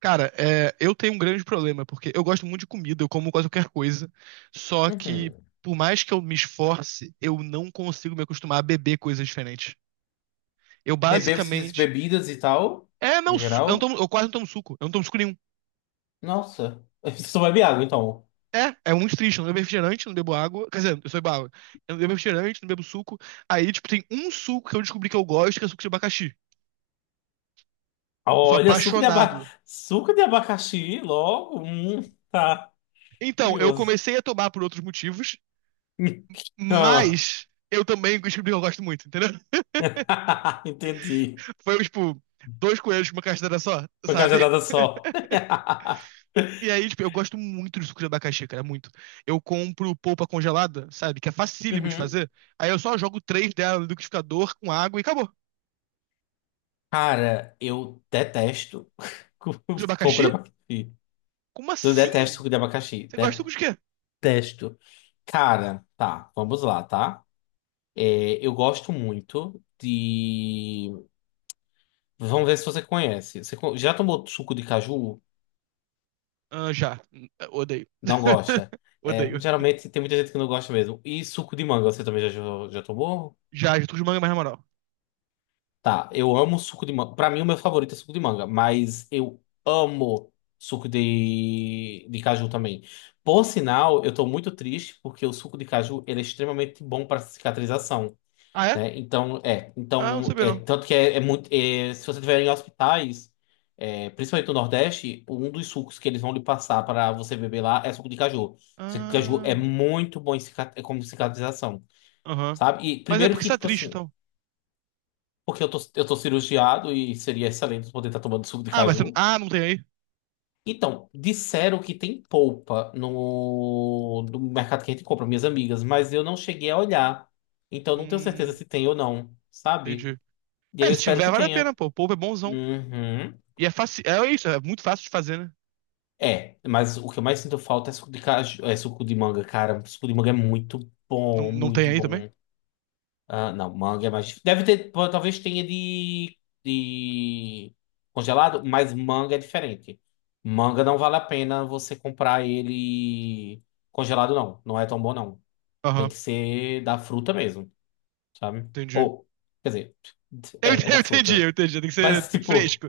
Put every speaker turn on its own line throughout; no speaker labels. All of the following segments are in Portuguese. Cara, eu tenho um grande problema, porque eu gosto muito de comida, eu como quase qualquer coisa, só que
Uhum.
por mais que eu me esforce, eu não consigo me acostumar a beber coisas diferentes. Eu
Beber, você disse
basicamente.
bebidas e tal,
É,
em
não,
geral.
eu quase não tomo suco, eu não tomo suco nenhum.
Nossa, você só bebe água, então.
É muito triste, eu não bebo refrigerante, não bebo água, quer dizer, eu sou água. Eu não bebo refrigerante, não bebo suco. Aí, tipo, tem um suco que eu descobri que eu gosto, que é suco de abacaxi. Eu sou
Olha,
apaixonado.
suco de abacaxi, logo. Tá,
Então, eu
curioso.
comecei a tomar por outros motivos,
Ah.
mas eu também descobri que eu gosto muito, entendeu?
Entendi.
Foi, tipo, dois coelhos com uma castanha só,
Foi
sabe?
cajadada só.
E aí, tipo, eu gosto muito de suco de abacaxi, cara, muito. Eu compro polpa congelada, sabe? Que é facílimo de
Uhum.
fazer. Aí eu só jogo três dela no liquidificador com água e acabou. Suco
Cara, eu detesto
de
polpa de
abacaxi?
abacaxi.
Como
Eu detesto
assim?
suco de abacaxi.
Você gosta de suco de quê?
Detesto. Cara, tá, vamos lá, tá? É, eu gosto muito de. Vamos ver se você conhece. Já tomou suco de caju?
Ah, já. Odeio.
Não gosta?
Odeio.
É, geralmente tem muita gente que não gosta mesmo. E suco de manga, você também já, já tomou?
Já, já, suco de manga é mais na moral.
Tá, eu amo suco de manga. Pra mim, o meu favorito é suco de manga, mas eu amo suco de caju também. Por sinal, eu tô muito triste porque o suco de caju ele é extremamente bom para cicatrização,
Ah, é?
né?
Ah, não
Então,
sabia,
é,
não.
tanto que é, é muito, é, se você tiver em hospitais, é, principalmente no Nordeste, um dos sucos que eles vão lhe passar para você beber lá é suco de caju. Suco de caju é
Ah,
muito bom em é como cicatrização,
aham.
sabe? E
Mas é
primeiro
porque
que,
você tá
tipo
triste,
assim,
então.
porque eu tô cirurgiado e seria excelente poder estar tomando suco de
Ah, mas você...
caju.
Ah, não tem aí?
Então, disseram que tem polpa no mercado que a gente compra, minhas amigas, mas eu não cheguei a olhar. Então, não tenho certeza
Hum,
se tem ou não, sabe?
entendi.
E aí
É,
eu
se
espero
tiver,
que
vale a
tenha.
pena, pô. Polpa é bonzão.
Uhum.
E é fácil. É isso, é muito fácil de fazer, né?
É, mas o que eu mais sinto falta é suco de caju, é suco de manga, cara. Suco de manga é muito
Não,
bom,
não tem
muito
aí também?
bom. Ah, não, manga é mais difícil. Deve ter, pô, talvez tenha de, de congelado, mas manga é diferente. Manga não vale a pena você comprar ele congelado, não. Não é tão bom, não. Tem
Aham,
que ser da fruta mesmo, sabe?
entendi.
Ou, quer dizer, é, da
Eu entendi,
fruta, né?
eu entendi. Tem que ser
Mas,
tem que ser
tipo.
fresco.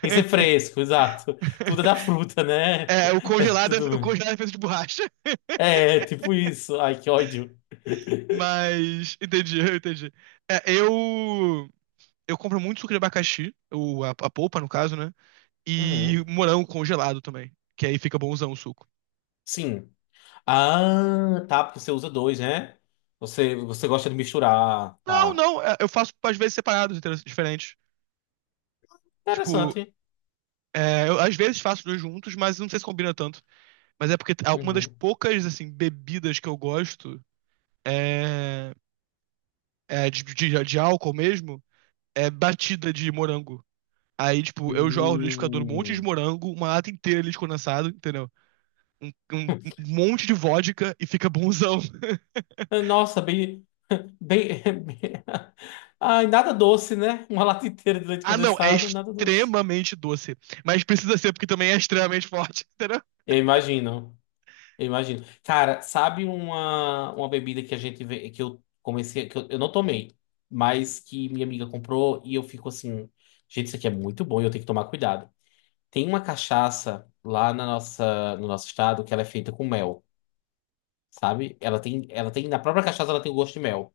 Tem que ser fresco, exato. Tudo é da fruta, né?
É, o congelado, o
Tudo.
congelado é feito de borracha.
É, tipo isso. Ai, que ódio.
Mas. Entendi, eu entendi. É, eu. Eu compro muito suco de abacaxi, a polpa, no caso, né? E
Uhum.
morango congelado também. Que aí fica bonzão o suco.
Sim. Ah, tá, porque você usa dois, né? Você, gosta de misturar,
Não,
tá.
não, é, eu faço às vezes separados, entendeu? Diferentes. Tipo,
Interessante.
eu às vezes faço dois juntos, mas não sei se combina tanto. Mas é porque uma das
Uhum.
poucas, assim, bebidas que eu gosto é, é de álcool mesmo, é batida de morango. Aí, tipo, eu jogo no liquidificador um monte de
Hum.
morango, uma lata inteira de leite condensado, entendeu? Um, um- um monte de vodka e fica bonzão.
Nossa, bem, bem, bem- Ai, nada doce, né? Uma lata inteira de leite
Ah, não, é
condensado, nada doce.
extremamente doce. Mas precisa ser porque também é extremamente forte, entendeu?
Eu imagino. Eu imagino. Cara, sabe uma bebida que a gente vê, que eu comecei, que eu não tomei, mas que minha amiga comprou e eu fico assim, gente, isso aqui é muito bom e eu tenho que tomar cuidado. Tem uma cachaça lá no nosso estado que ela é feita com mel, sabe? Ela tem, na própria cachaça ela tem o gosto de mel.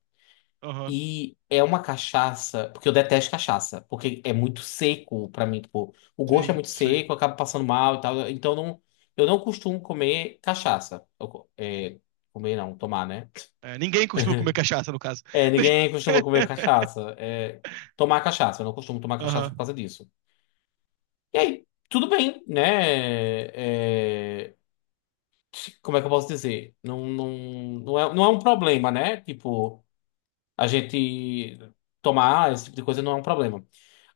Aham,
E é uma cachaça, porque eu detesto cachaça, porque é muito seco pra mim, tipo, o gosto é
sim,
muito
sim.
seco, eu acabo passando mal e tal, então não, eu não costumo comer cachaça. Comer não, tomar, né?
É, ninguém costuma comer cachaça, no caso.
É, ninguém costuma comer cachaça, tomar cachaça, eu não costumo tomar cachaça por
Aham,
causa disso. E aí, tudo bem, né? É, como é que eu posso dizer? Não, não, não é um problema, né? Tipo, a gente tomar esse tipo de coisa não é um problema.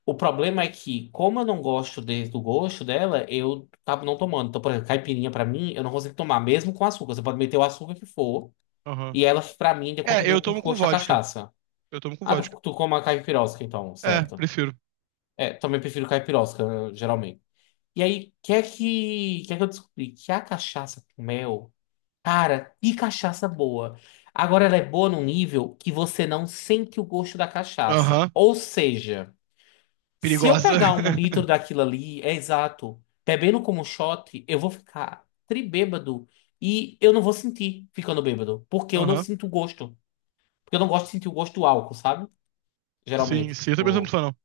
O problema é que, como eu não do gosto dela, eu acabo não tomando. Então, por exemplo, caipirinha pra mim, eu não consigo tomar, mesmo com açúcar. Você pode meter o açúcar que for,
aham.
e ela, pra mim, ainda
É, eu
continua com o
tomo com
gosto da
vodka.
cachaça.
Eu tomo com
Ah,
vodka.
tu come a caipirosca, então,
É,
certo?
prefiro.
É, também prefiro caipirosca, geralmente. E aí, o que é que, eu descobri? Que a cachaça com mel, cara, que cachaça boa. Agora ela é boa num nível que você não sente o gosto da cachaça.
Aham,
Ou seja. Se eu
perigosa.
pegar um litro daquilo ali, é exato, bebendo como shot, eu vou ficar tribêbado e eu não vou sentir ficando bêbado, porque eu não
Aham,
sinto gosto. Porque eu não gosto de sentir o gosto do álcool, sabe?
sim,
Geralmente,
sim. Eu também não sou muito
tipo.
fã, não.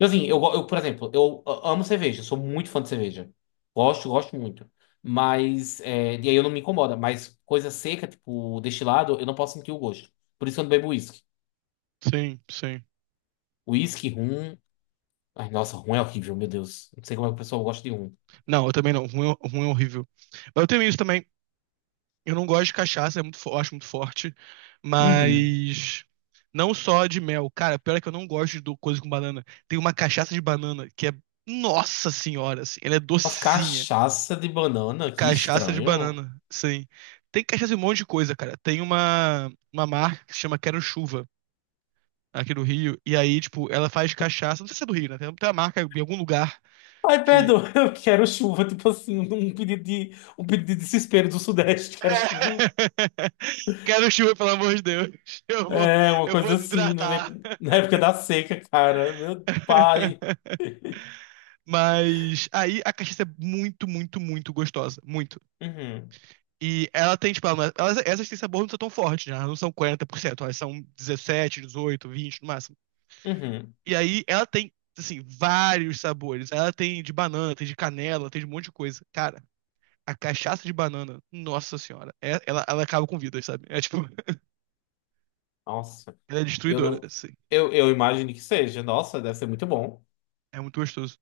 Assim, por exemplo, eu amo cerveja, sou muito fã de cerveja. Gosto muito. Mas, e aí eu não me incomoda, mas coisa seca, tipo destilado, eu não posso sentir o gosto. Por isso que eu não bebo uísque.
Sim, sim.
Uísque, rum. Ai, nossa, rum é horrível, meu Deus. Não sei como é que o pessoal gosta de rum.
Não, eu também não. Ruim, ruim é horrível. Mas eu tenho isso também. Eu não gosto de cachaça, é muito, eu acho muito forte.
Uhum.
Mas não só de mel. Cara, pior é que eu não gosto de coisa com banana. Tem uma cachaça de banana que é. Nossa senhora, assim, ela é
Mas
docinha.
cachaça de banana, que
Cachaça de
estranho.
banana, sim. Tem cachaça de um monte de coisa, cara. Tem uma marca que se chama Quero Chuva. Aqui do Rio. E aí, tipo, ela faz cachaça. Não sei se é do Rio, né? Tem uma marca em algum lugar
Ai,
que.
perdoa, eu quero chuva, tipo assim, um pedido de desespero do Sudeste, quero chuva.
Quero chuva, pelo amor de Deus. Eu vou,
É, uma
eu vou
coisa assim, né,
desidratar.
na época da seca, cara, meu pai.
Mas aí a cachaça é muito, muito, muito gostosa. Muito.
Uhum,
E ela tem, tipo, essas têm sabor, não são tão fortes, né? Elas não são 40%, elas são 17, 18, 20 no máximo.
uhum.
E aí ela tem, assim, vários sabores. Ela tem de banana, tem de canela, tem de um monte de coisa. Cara, a cachaça de banana, nossa senhora, ela acaba com vidas, sabe? É tipo,
Nossa,
ela é
eu
destruidora,
não.
assim.
Eu imagino que seja, nossa, deve ser muito bom.
É muito gostoso.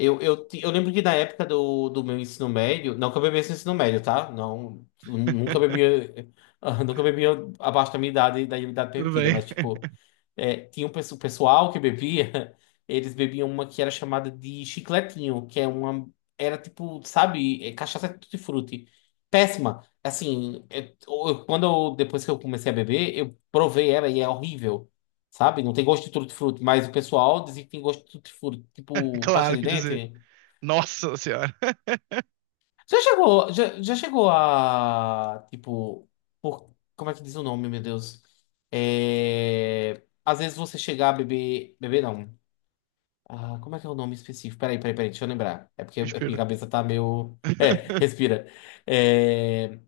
Eu lembro que na época do meu ensino médio, não que eu bebesse no ensino médio, tá? Não, eu nunca bebia, nunca bebia abaixo da minha idade, da idade
Tudo
permitida,
bem.
mas tipo, tinha um pessoal que bebia, eles bebiam uma que era chamada de chicletinho, que é uma, era tipo, sabe, é cachaça tutti-frutti. Péssima. Assim, quando depois que eu comecei a beber, eu provei ela e é horrível. Sabe? Não tem gosto de tutti-frutti, mas o pessoal diz que tem gosto de tutti-frutti, tipo pasta
Claro
de
que dizer.
dente.
Nossa senhora.
Já chegou a, tipo, por, como é que diz o nome, meu Deus? É, às vezes você chegar a beber, beber não. Ah, como é que é o nome específico? Peraí, peraí, peraí, deixa eu lembrar. É porque a minha
Respira.
cabeça tá meio. É, respira. É,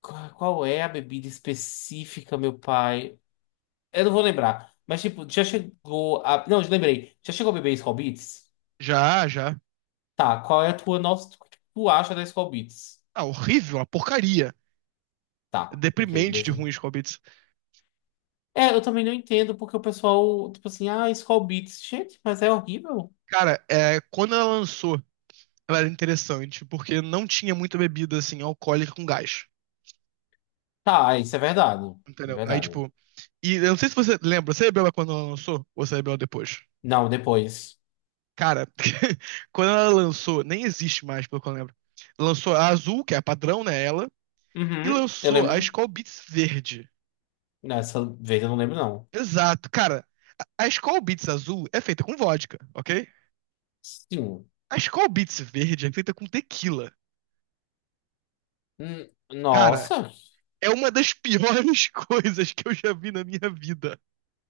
Qual é a bebida específica, meu pai? Eu não vou lembrar. Mas, tipo, já chegou a. Não, já lembrei. Já chegou a beber Skol Beats?
Já, já.
Tá, qual é a tua nossa, o que tu acha da Skol Beats?
Ah, horrível, uma porcaria.
Tá, ok,
Deprimente de
mesmo.
ruim Scovitz.
É, eu também não entendo porque o pessoal, tipo assim, ah, Skol Beats, gente, mas é horrível.
Cara, quando ela lançou, ela era interessante, porque não tinha muita bebida, assim, alcoólica com gás.
Tá, ah, isso é verdade. É
Entendeu? Aí,
verdade.
tipo. E eu não sei se você lembra, você bebeu ela quando ela lançou? Ou você bebeu ela depois?
Não, depois.
Cara, quando ela lançou, nem existe mais, pelo que eu lembro. Lançou a azul, que é a padrão, né? Ela. E
Uhum, eu
lançou a
lembro.
Skol Beats verde.
Nessa vez eu não lembro, não.
Exato, cara. A Skol Beats azul é feita com vodka, ok?
Sim.
A Skol Beats verde é feita com tequila. Cara,
Nossa,
é uma das piores coisas que eu já vi na minha vida.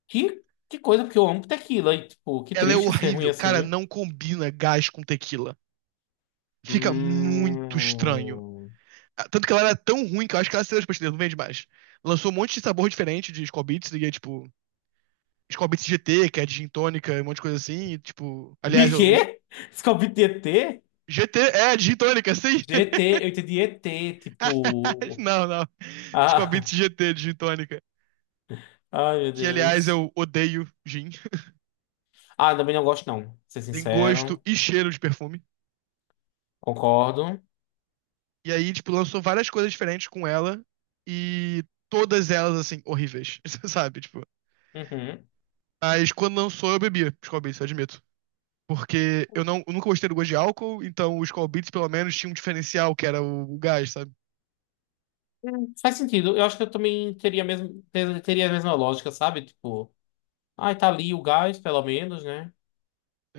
que coisa, porque eu amo tequila e, tipo, que
Ela é
triste ser ruim
horrível. Cara,
assim.
não combina gás com tequila. Fica muito estranho.
Hum.
Ah, tanto que ela era tão ruim que eu acho que ela saiu das prateleiras, não vende mais. Lançou um monte de sabor diferente de Skol Beats e é tipo. Scobits GT, que é digintônica, e um monte de coisa assim, e, tipo,
De
aliás, o
quê? Scooby-DT?
GT é digintônica, sim?
GT, eu entendi ET, tipo.
Não, não.
Ah,
Scobits GT digintônica,
ai, meu
que aliás
Deus.
eu odeio gin,
Ah, também não gosto, não. Pra ser
tem gosto
sincero,
e cheiro de perfume.
concordo.
E aí, tipo, lançou várias coisas diferentes com ela e todas elas assim horríveis, sabe, tipo.
Uhum.
Mas quando lançou eu bebia Scobits, eu admito. Porque eu, não, eu nunca gostei do gosto de álcool, então os Scol pelo menos, tinham um diferencial, que era o gás, sabe?
Faz sentido. Eu acho que eu também teria mesmo, teria a mesma lógica, sabe? Tipo, ai, tá ali o gás, pelo menos, né?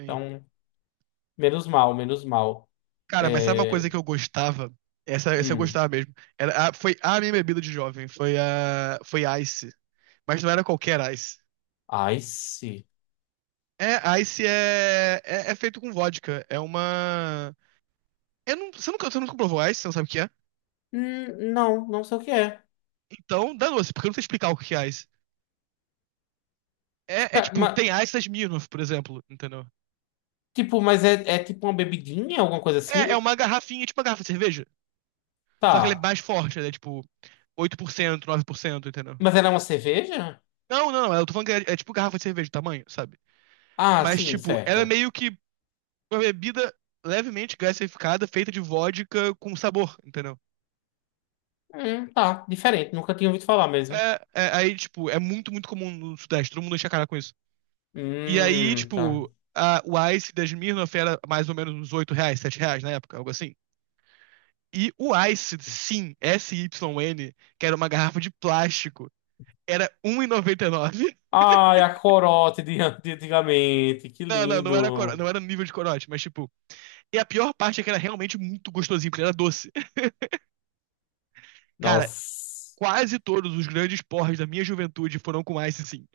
Então, menos mal, menos mal.
Cara, mas sabe uma coisa
É.
que eu gostava? Essa eu
Hum.
gostava mesmo. Foi a minha bebida de jovem, foi Ice. Mas não era qualquer Ice.
Ai, sim.
É, Ice é feito com vodka. É uma. Eu não, você, nunca, Você nunca provou Ice, você não sabe o que é?
Não, não sei o que é.
Então, dá doce, porque eu não sei explicar o que é Ice. É
Tá,
tipo, tem Ice das Smirnoff, por exemplo, entendeu?
tipo, mas é tipo uma bebidinha, alguma coisa
É
assim?
uma garrafinha, tipo uma garrafa de cerveja. Só que ela é
Tá.
mais forte, ela é tipo 8%, 9%, entendeu?
Mas ela é uma cerveja?
Não, não, eu tô falando que é tipo garrafa de cerveja, o tamanho, sabe?
Ah,
Mas,
sim,
tipo, ela é
certo.
meio que uma bebida levemente gaseificada, feita de vodka com sabor, entendeu?
Tá, diferente. Nunca tinha ouvido falar mesmo.
Aí, tipo, é muito, muito comum no Sudeste, todo mundo enche a cara com isso. E aí,
Tá.
tipo, o Ice da Smirnoff era mais ou menos uns R$ 8, R$ 7 na época, algo assim. E o Ice, sim, SYN, que era uma garrafa de plástico, era um e noventa e nove.
Ai, a corote de antigamente, que
Não, não, não era,
lindo.
não era nível de corote, mas tipo. E a pior parte é que era realmente muito gostosinho, porque era doce. Cara,
Nossa.
quase todos os grandes porres da minha juventude foram com Ice, sim.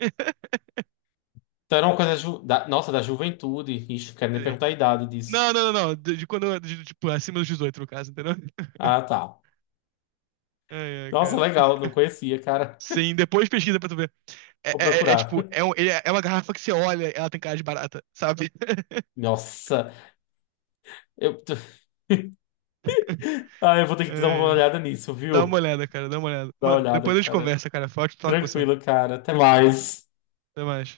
Então era uma coisa da juventude. Ixi, não quero nem perguntar a idade disso.
Não, não, não, não. De quando eu, tipo, acima dos 18, no caso, entendeu?
Ah, tá.
Ai, ai,
Nossa,
cara.
legal, não conhecia, cara.
Sim, depois pesquisa pra tu ver. É,
Vou
é- é- é
procurar.
tipo, é uma garrafa que você olha, ela tem cara de barata, sabe?
Nossa, eu, ah, eu vou ter
Ai,
que dar uma
ai.
olhada nisso,
Dá uma
viu?
olhada, cara, dá uma olhada.
Dá uma
Mano,
olhada,
depois a gente
cara.
conversa, cara. Foi ótimo falar com você.
Tranquilo, cara. Até mais.
Até mais.